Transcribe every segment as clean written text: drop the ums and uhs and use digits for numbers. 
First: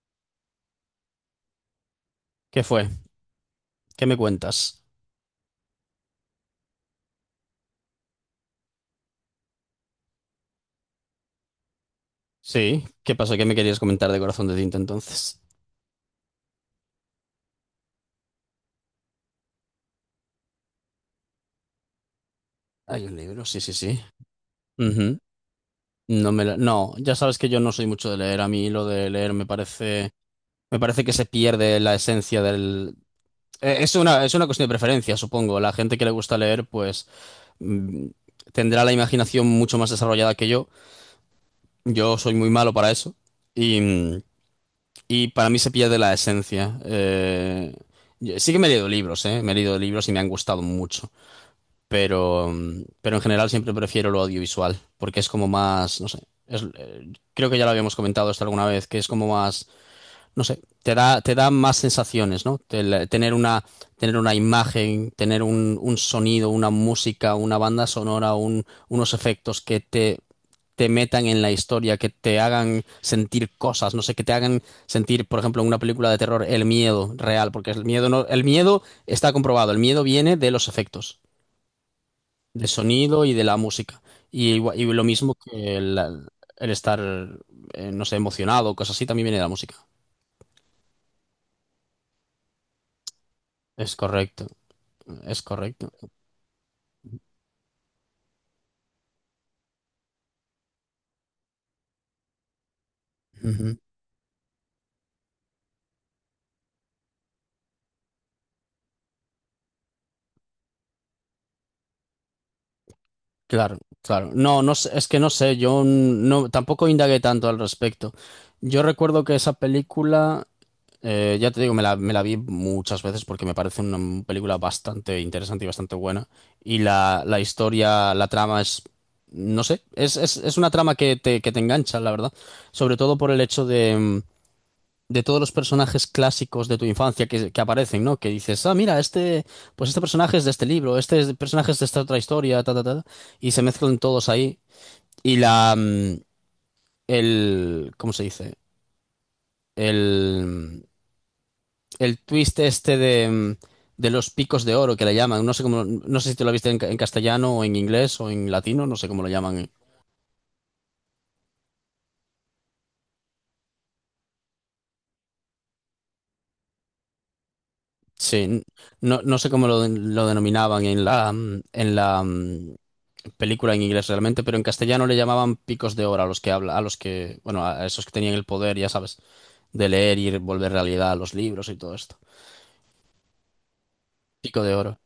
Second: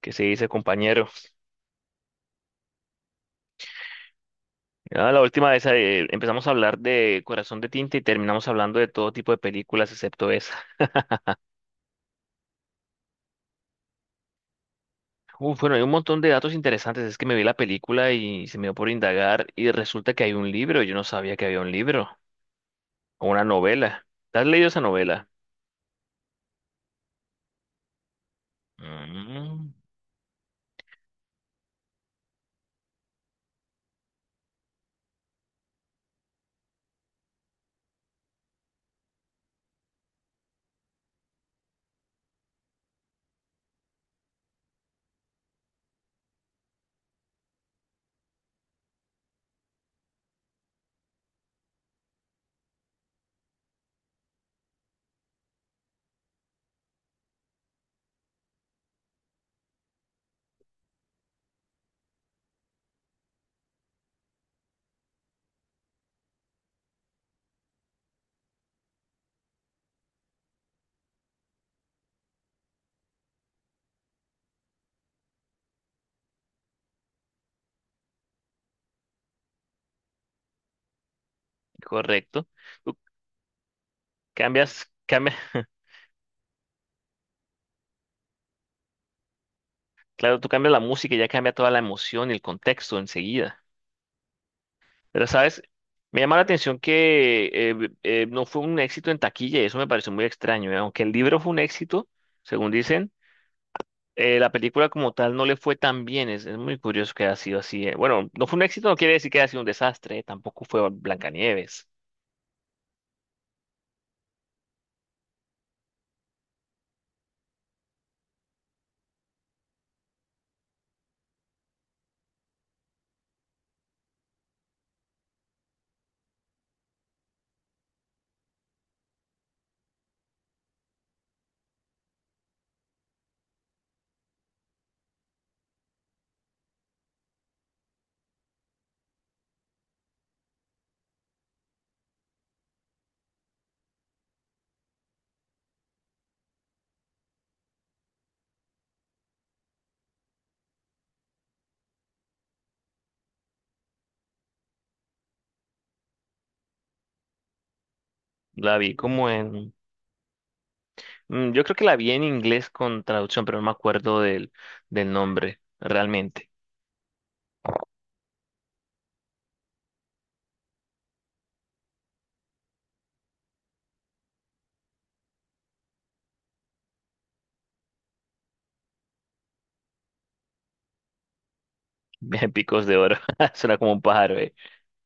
¿Qué se dice, compañero? ¿Qué fue? ¿Qué me cuentas? Ya la última vez empezamos a hablar de Corazón de Tinta y terminamos hablando de todo tipo de películas excepto esa. Sí, ¿qué pasó? ¿Qué me querías comentar de Corazón de Tinta entonces? Uf, bueno, hay un montón de datos interesantes. Es que me vi la película y se me dio por indagar y resulta que hay un libro. Yo no sabía que había un libro Hay un o una libro, sí, sí, sí. novela. ¿Te has leído esa Ujú. novela? No, ya sabes que yo no soy mucho de leer. A mí lo de leer me Mm. parece, me parece que se pierde la esencia del. Es una cuestión de preferencia, supongo. La gente que le gusta leer, pues mm, tendrá la imaginación mucho más desarrollada que yo. Yo soy muy malo para eso. Y, mm, y para mí se pierde la esencia. Sí que me he leído libros, ¿eh? Me he leído libros y me han gustado mucho. Pero en general siempre prefiero lo audiovisual, porque es como más, no sé, creo que ya lo habíamos comentado esto alguna vez, que es como más, no sé, te da más sensaciones, ¿no? Tener una imagen, tener un sonido, una música, una banda sonora, unos efectos que te metan en la historia, que te hagan sentir cosas, no sé, que te hagan sentir, por ejemplo, en una película de terror, el miedo real, porque el miedo no, el miedo está comprobado, el miedo viene de los efectos Correcto. de Tú sonido y de la música. Y cambias, lo cambia, mismo que el estar, no sé, emocionado, cosas así, también viene de la música. claro, tú cambias la música y ya cambia toda la emoción y el contexto enseguida. Es correcto, Pero, es ¿sabes? correcto. Me llama la atención que no fue un éxito en taquilla y eso me pareció muy extraño, ¿eh? Aunque el libro fue un éxito, según dicen, Ujú. La película como tal no le fue tan bien. Es muy curioso que haya sido así. Bueno, no fue un éxito, no quiere decir que haya sido un desastre. Tampoco fue Blancanieves. Claro, claro. No, no sé, es que no sé, yo no, tampoco indagué tanto al respecto. Yo recuerdo que esa película. Ya te digo, me la vi muchas veces porque me parece una película bastante interesante y bastante buena. Y la historia, la trama es, no sé, es una trama que te, engancha, la verdad. Sobre todo por el hecho de todos los personajes clásicos de tu infancia que aparecen, ¿no? Que dices, ah, mira, este, pues este personaje es de este libro, este personaje es de esta otra historia, ta, ta, ta. Y se mezclan todos ahí. Y el, ¿cómo se dice? El el twist este de los picos de oro que le llaman. No sé cómo, no sé si te lo viste en castellano o en inglés o en La latino, vi no sé cómo como lo llaman. en... yo creo que la vi en inglés con traducción, pero no me acuerdo del nombre, realmente. Sí, no, no sé cómo lo denominaban en la película en inglés realmente, pero en castellano le llamaban picos de oro a los que habla, a los que, bueno, a esos que tenían el poder, ya sabes, de leer y volver realidad a los libros y todo esto. Picos de oro. Suena como un pájaro, ¿eh? Pico de oro.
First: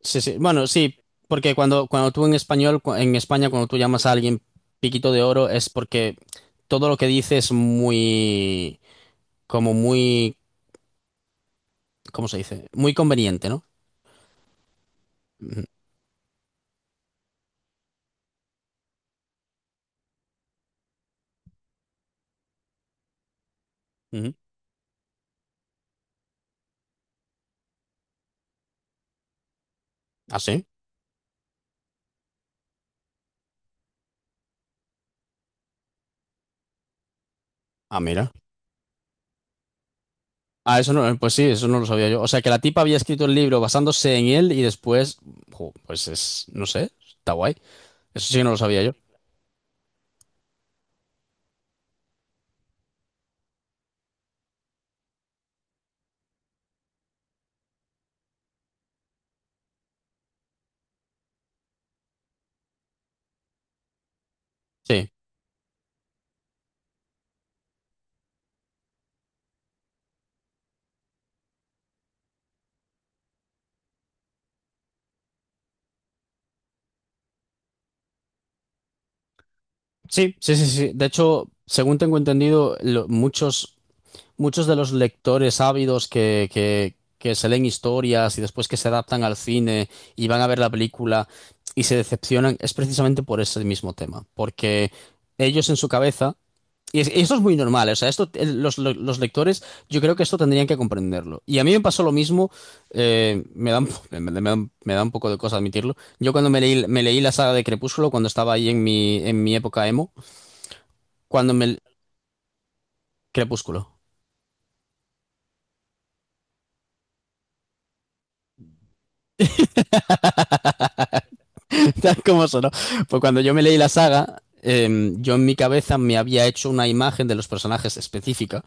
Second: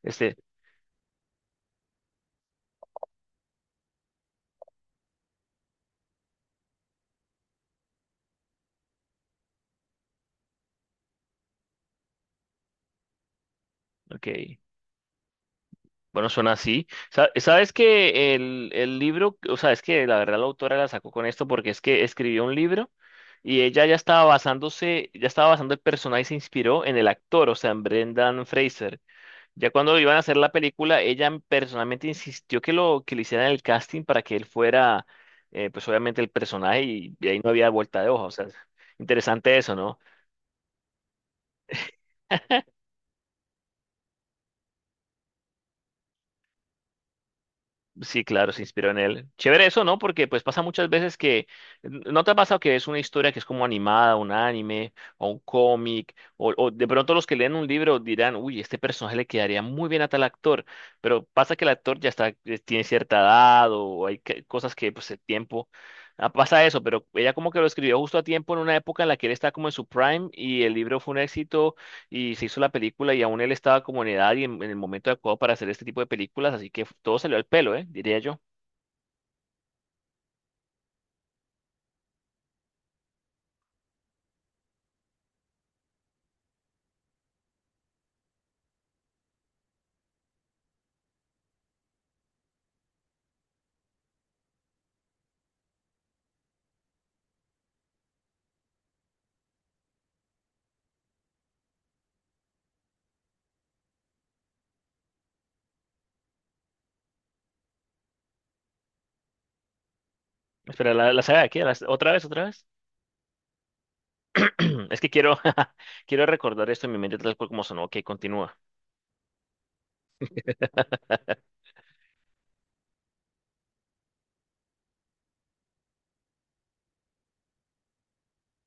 Sí, Este, sí. Bueno, sí, porque cuando tú en español, en España, cuando tú llamas a alguien piquito de oro, es porque todo lo que dice es muy, como muy, ¿cómo se dice? Muy conveniente, ¿no? ok. Ujú, Bueno, suena así. Sabes que el libro, o sea, es que la verdad la autora la sacó con esto porque es que escribió un libro y ella ya estaba ujú. basándose, ya estaba basando el personaje y se inspiró en el actor, o sea, en Brendan Fraser. Ya cuando iban a hacer Ah, la sí. película, ella personalmente insistió que lo que le hicieran el casting para que él fuera, pues obviamente el personaje y ahí no había Ah, vuelta de hoja. O mira. sea, interesante eso, ¿no? Ah, eso no, pues sí, eso no lo sabía yo. O sea, que la tipa había escrito el libro basándose en él y después, jo, pues es, no sé, está guay. Sí, Eso sí que claro, no lo se sabía inspiró yo. en él. Chévere eso, ¿no? Porque pues pasa muchas veces que, ¿no te ha pasado que es una historia que es como animada, un anime, o un cómic, o de pronto los que leen un libro dirán, uy, este personaje le quedaría muy bien a tal actor, pero pasa que el actor ya está, tiene cierta edad, o cosas que pues Sí, el tiempo, pasa eso, pero ella como que lo escribió justo a tiempo en una época en la que él está como en su prime y el libro fue un éxito y se hizo la película y aún él estaba como en edad y en el momento adecuado para hacer este tipo de películas, así que todo salió al pelo, ¿eh? Diría yo. sí, sí, sí, sí. De hecho, según tengo entendido, muchos de los lectores ávidos que, que se leen historias y después que se adaptan al cine y van a ver la película y se decepcionan, es precisamente por ese mismo tema. Porque ellos en su cabeza, y esto es muy normal, o sea, esto, los, los lectores, yo creo que esto tendrían que comprenderlo. Y a mí me pasó lo mismo, me da un poco de cosa admitirlo. Yo cuando me leí la saga de Crepúsculo, cuando estaba ahí en mi época emo, Espera, ¿la saga de cuando qué? Me... ¿Otra vez, otra vez? Crepúsculo. Es que quiero, quiero recordar esto en mi mente tal cual como sonó. Ok, continúa. Tal como sonó. Pues cuando yo me leí la saga, yo en mi cabeza me había hecho una imagen de los personajes específica,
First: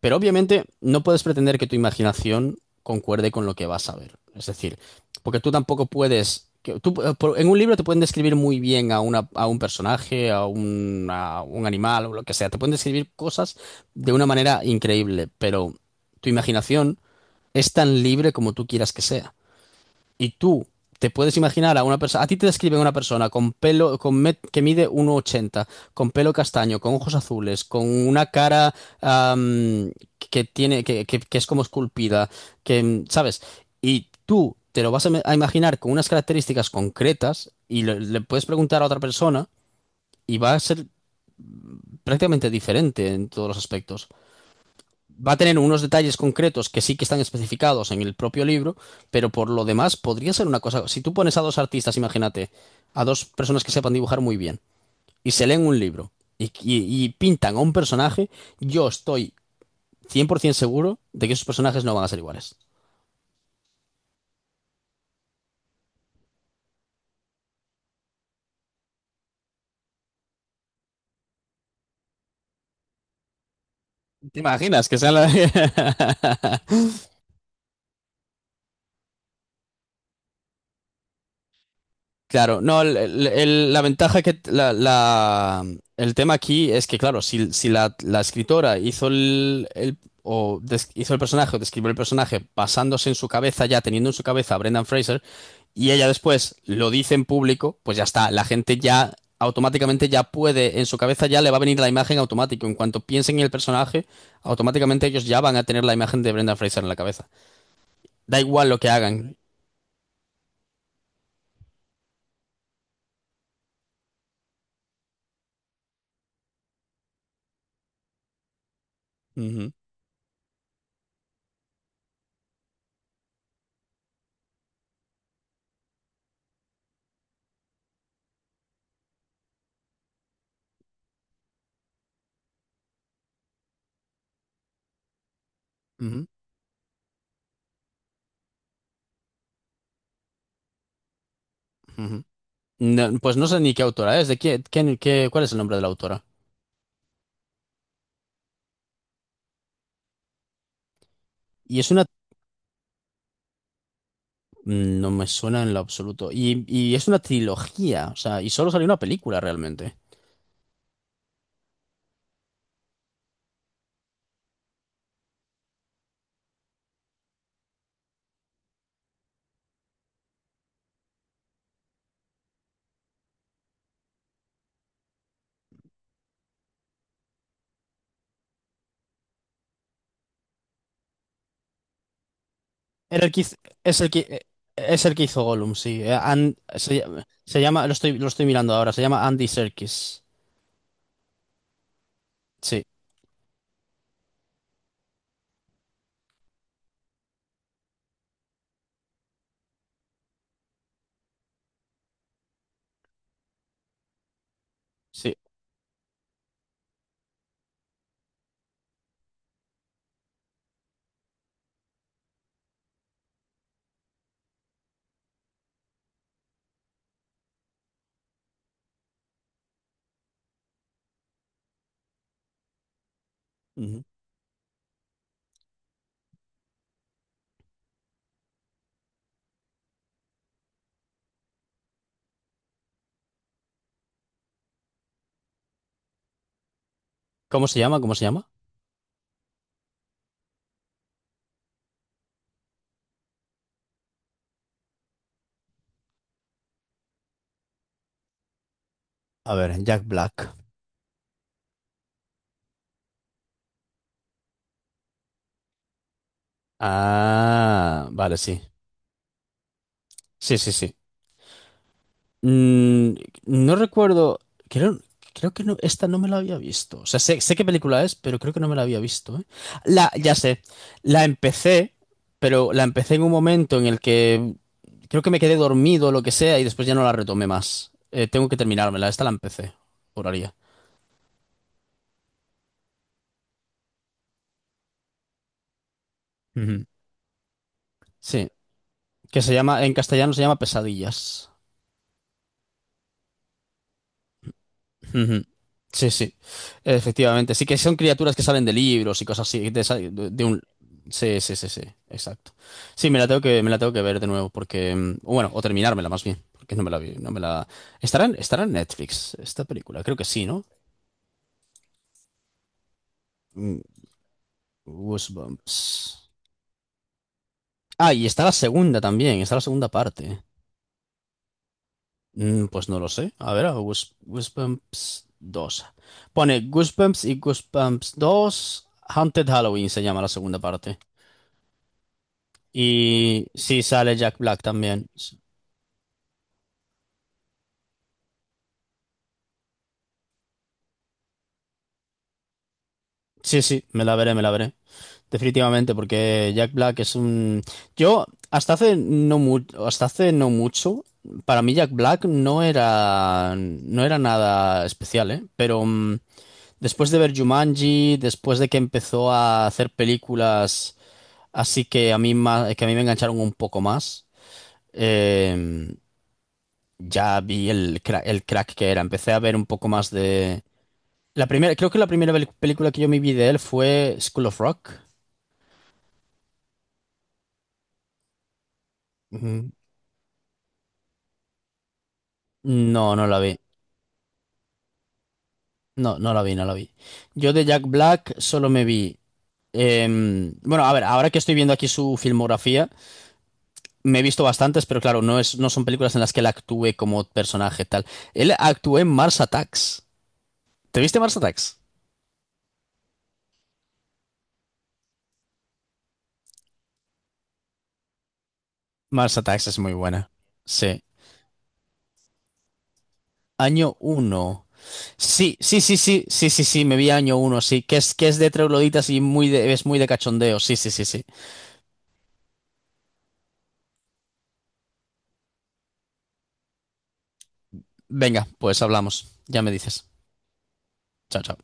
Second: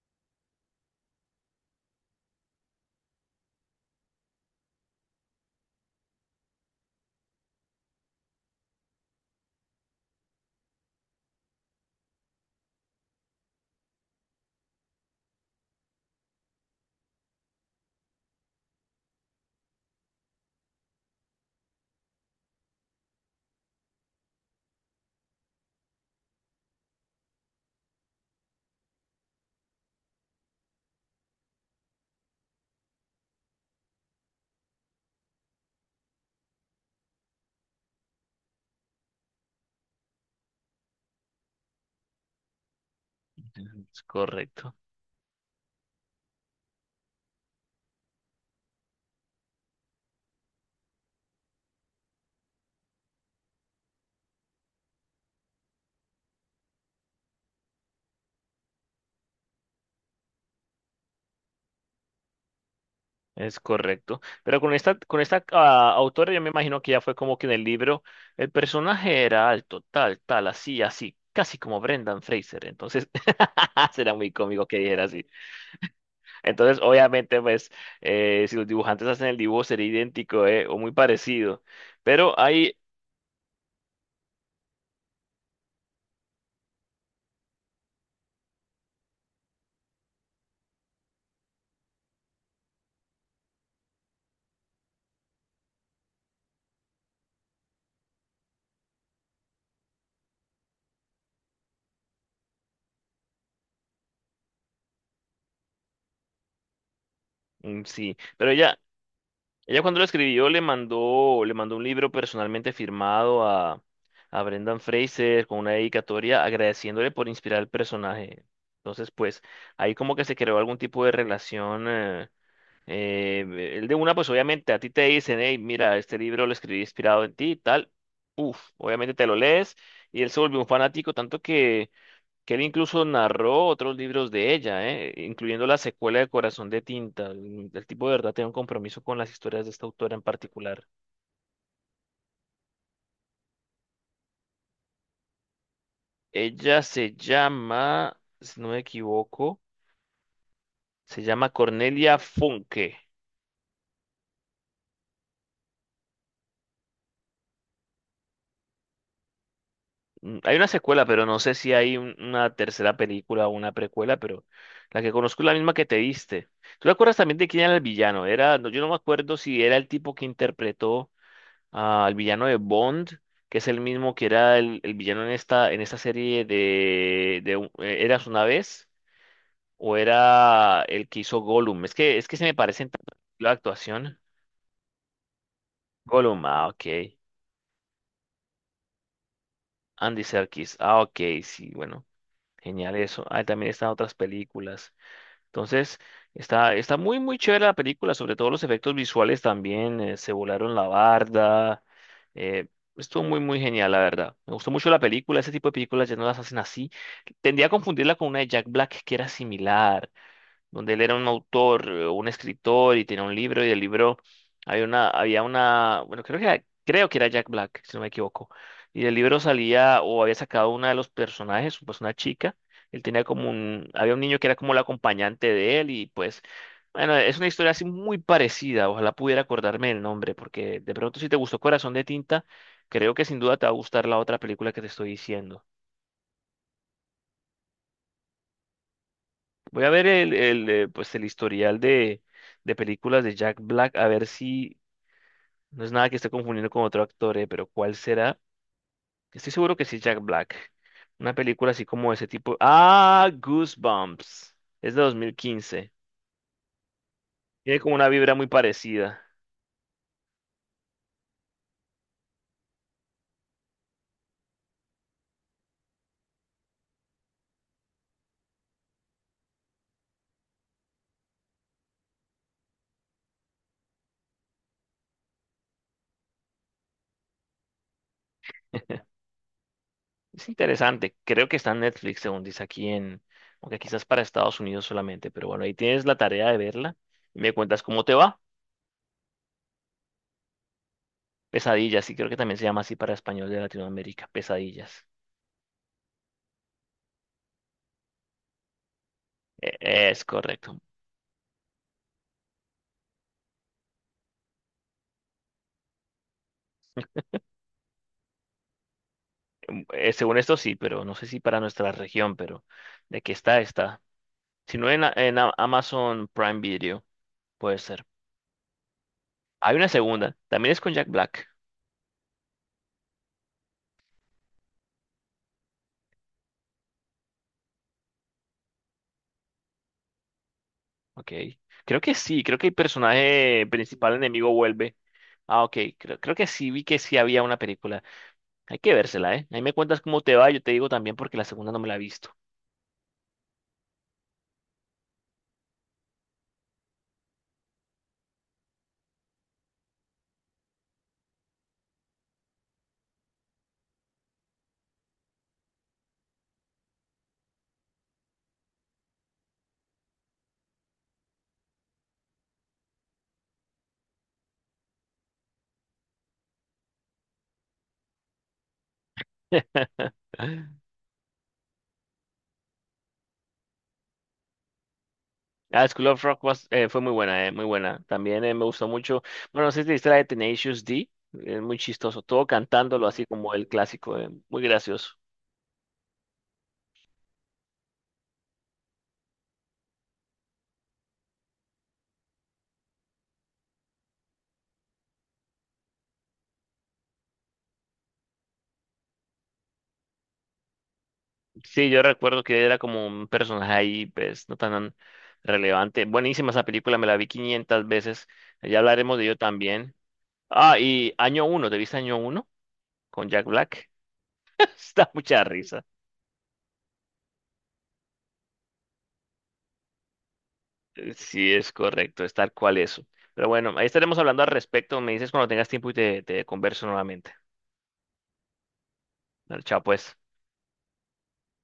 pero obviamente no puedes pretender que tu imaginación concuerde con lo que vas a ver. Es decir, porque tú tampoco puedes... en un libro te pueden describir muy bien a un personaje, a un animal o lo que sea. Te pueden describir cosas de una manera increíble, pero tu imaginación es tan libre como tú quieras que sea. Y tú te puedes imaginar a una persona, a ti te describen una persona con pelo, que mide 1,80, con pelo castaño, con ojos azules, con una cara am, que tiene, que es como esculpida, ¿sabes? Y tú te lo vas a imaginar con unas características concretas y le puedes preguntar a otra persona y va a ser prácticamente diferente en todos los Es aspectos. correcto, Va a tener unos detalles concretos que sí que están especificados en el propio libro, pero por lo demás podría ser una cosa. Si tú pones a dos artistas, imagínate, a dos personas que sepan dibujar muy bien y se leen un libro y, y pintan a un personaje, yo estoy 100% seguro de que esos personajes no van a ser iguales. es correcto. Pero con esta autora yo me imagino que ya fue como que en el libro el personaje era alto, tal, tal, así, así, casi como Brendan Fraser. Entonces será muy ¿Te cómico que imaginas que dijera. sea la... Entonces, obviamente, pues, si los dibujantes hacen el dibujo sería idéntico, o muy parecido. Pero Claro, hay, no, la ventaja que el tema aquí es que, claro, si la escritora hizo el personaje o describió el personaje basándose en su cabeza, ya teniendo en su cabeza a Brendan Fraser, y ella después lo dice en público, pues ya está, la gente ya automáticamente ya puede, en su cabeza ya le va a venir la imagen automático. En cuanto piensen en el personaje, automáticamente ellos ya van a tener la imagen de Brendan Fraser en la cabeza. Sí, Da pero igual ella, lo que hagan. ella cuando lo escribió le mandó un libro personalmente firmado a Brendan Fraser con una dedicatoria agradeciéndole por inspirar el personaje. Entonces, pues, Ujú, ahí como que se creó algún tipo de relación. Eh, pues obviamente a ti te dicen, hey, mira, este libro lo escribí inspirado en ti y tal. Uf, obviamente te lo lees y él se volvió un fanático, tanto que él incluso narró otros libros de ella, incluyendo la secuela ujú, de Corazón de Tinta. El tipo de verdad tiene un compromiso con las historias de esta autora en particular. ujú. No, pues no sé ni qué autora es, de qué, qué- qué- cuál es el nombre de la autora. Ella se llama, si no me equivoco, se llama Y es una... Cornelia Funke. No me suena en lo absoluto. Y es una trilogía, o sea, y solo salió una película realmente. Hay una secuela, pero no sé si hay una tercera película o una precuela, pero la que conozco es la misma que te diste. ¿Tú te acuerdas también de quién era el villano? Era, no, yo no me acuerdo si era el tipo que interpretó al villano de Bond, que es el mismo que era el villano en esta serie de Eras una vez, o era el que hizo Gollum. Es que se me parecen tanto Era el que la hiz- es el actuación. que, es el que hizo Gollum, sí. Gollum, ah, ok. Lo estoy mirando ahora, se llama Andy Andy Serkis. Serkis, ah, ok, sí, bueno, Sí, genial eso. Ah, también están otras películas. Entonces, está muy, muy chévere la película, sobre todo los efectos visuales también, se volaron la barda, eh, estuvo muy, muy genial, la verdad. Me gustó mucho la sí. película, ese tipo de películas ya no las hacen así. Tendía a confundirla con una de Jack Black que era similar, donde él era un autor, un escritor y tenía un libro y el libro bueno, creo que era Jack Black, si no me equivoco. Y del libro salía o había sacado una de los personajes, pues una chica. Él tenía como Ujú. había un niño que era como el acompañante de él y pues, bueno, es una historia así muy parecida. Ojalá pudiera acordarme el nombre porque de pronto si te gustó Corazón de Tinta, creo que sin duda te va a gustar la otra película que te estoy diciendo. ¿Cómo se llama? ¿Cómo se llama? Voy a ver el pues el historial de películas de Jack Black, a ver si no es nada que esté confundiendo con otro actor, pero ¿cuál será? Estoy A ver, seguro que sí es Jack Jack Black. Black. Una película así como ese tipo. Ah, Goosebumps. Es de 2015. Tiene como una Ah, vibra vale, muy sí. parecida. Sí, sí, sí. Mm, no recuerdo, creo, creo que no, esta no me la había visto. O sea, sé qué película es, pero creo que no me la había visto, ¿eh? Ya sé, la empecé, pero la empecé en un momento en el que creo que me quedé dormido o lo que sea y después ya no la retomé más. Tengo que terminármela, esta la empecé, Es juraría. interesante. Creo que está en Netflix, según dice aquí en... Aunque quizás para Estados Unidos solamente, pero bueno, ahí tienes la tarea de Ujú. verla. Y me cuentas cómo te va. Sí, que se llama, en castellano se llama Pesadillas. Pesadillas, sí, creo que también se llama así para español de Latinoamérica. Pesadillas. Ujú. Sí, sí, efectivamente. Sí que son criaturas que salen de libros y cosas así, E- de, esa- Es de- de un... correcto. Sí, sí, sí, sí, exacto. Sí, me la tengo que ver de nuevo porque, bueno, o terminármela más bien, porque no me la vi, no me la... ¿Estará en Netflix esta película? Creo que Según sí, esto ¿no? sí, pero no sé si para nuestra región, pero de que está, Mm, está. Si no en Goosebumps. Amazon Prime Video, puede ser. Ah, y está la segunda también, está la Hay una segunda segunda, parte. también es con Jack Black. Mm, pues no lo sé. A ver, Goosebumps dos. Pone Goosebumps y Goosebumps dos, Haunted Halloween se llama la segunda parte. Ok. Creo que sí, creo que el Y personaje sí principal sale Jack enemigo Black vuelve. también. Ah, ok, creo que sí, vi que sí había una película. Hay que vérsela, ¿eh? Ahí me cuentas cómo te va, yo te digo también porque la segunda no me la he visto. Sí, sí, me la veré, me la veré. Definitivamente, porque Jack Black es un... Yo, hasta hace no mu hasta hace no mucho, para mí Jack Black no era nada especial, ¿eh? Pero después de ver Jumanji, después de que empezó a hacer películas así que a mí me engancharon un poco más, eh, ya vi el crack que era. Empecé a ver un poco más de. La primera, creo que la primera película que yo me vi de él fue School of Rock. Ah, School of Rock fue muy buena, muy buena. También me gustó mucho. Bueno, Ujú. no sé si te viste la de Tenacious D. Es muy chistoso. Todo No, cantándolo así no la como vi. el clásico. Muy gracioso. No, no la vi, no la vi. Yo de Jack Black solo me vi. Bueno, a ver, ahora que estoy viendo aquí su filmografía, me he visto bastantes, pero claro, no son películas en las que él actúe como personaje tal. Él actuó en Mars Attacks. ¿Te viste Mars Attacks? Sí, yo recuerdo que era como un personaje ahí, pues, no tan relevante. Buenísima esa película, me la vi 500 veces. Ya hablaremos de ello Mars Attacks es muy también. buena. Ah, Sí. y Año Uno, ¿te viste Año Uno con Jack Black? Año uno, Está mucha sí, sí, risa. sí, sí, sí, sí, sí, me vi año uno, sí, que es de trogloditas y es muy de cachondeo, sí, sí, sí, sí. Sí, es correcto, es tal cual eso. Pero bueno, ahí estaremos hablando al respecto. Me dices cuando tengas tiempo y te converso nuevamente. Venga, pues hablamos, Dale, ya me chao dices. pues. Chao, chao.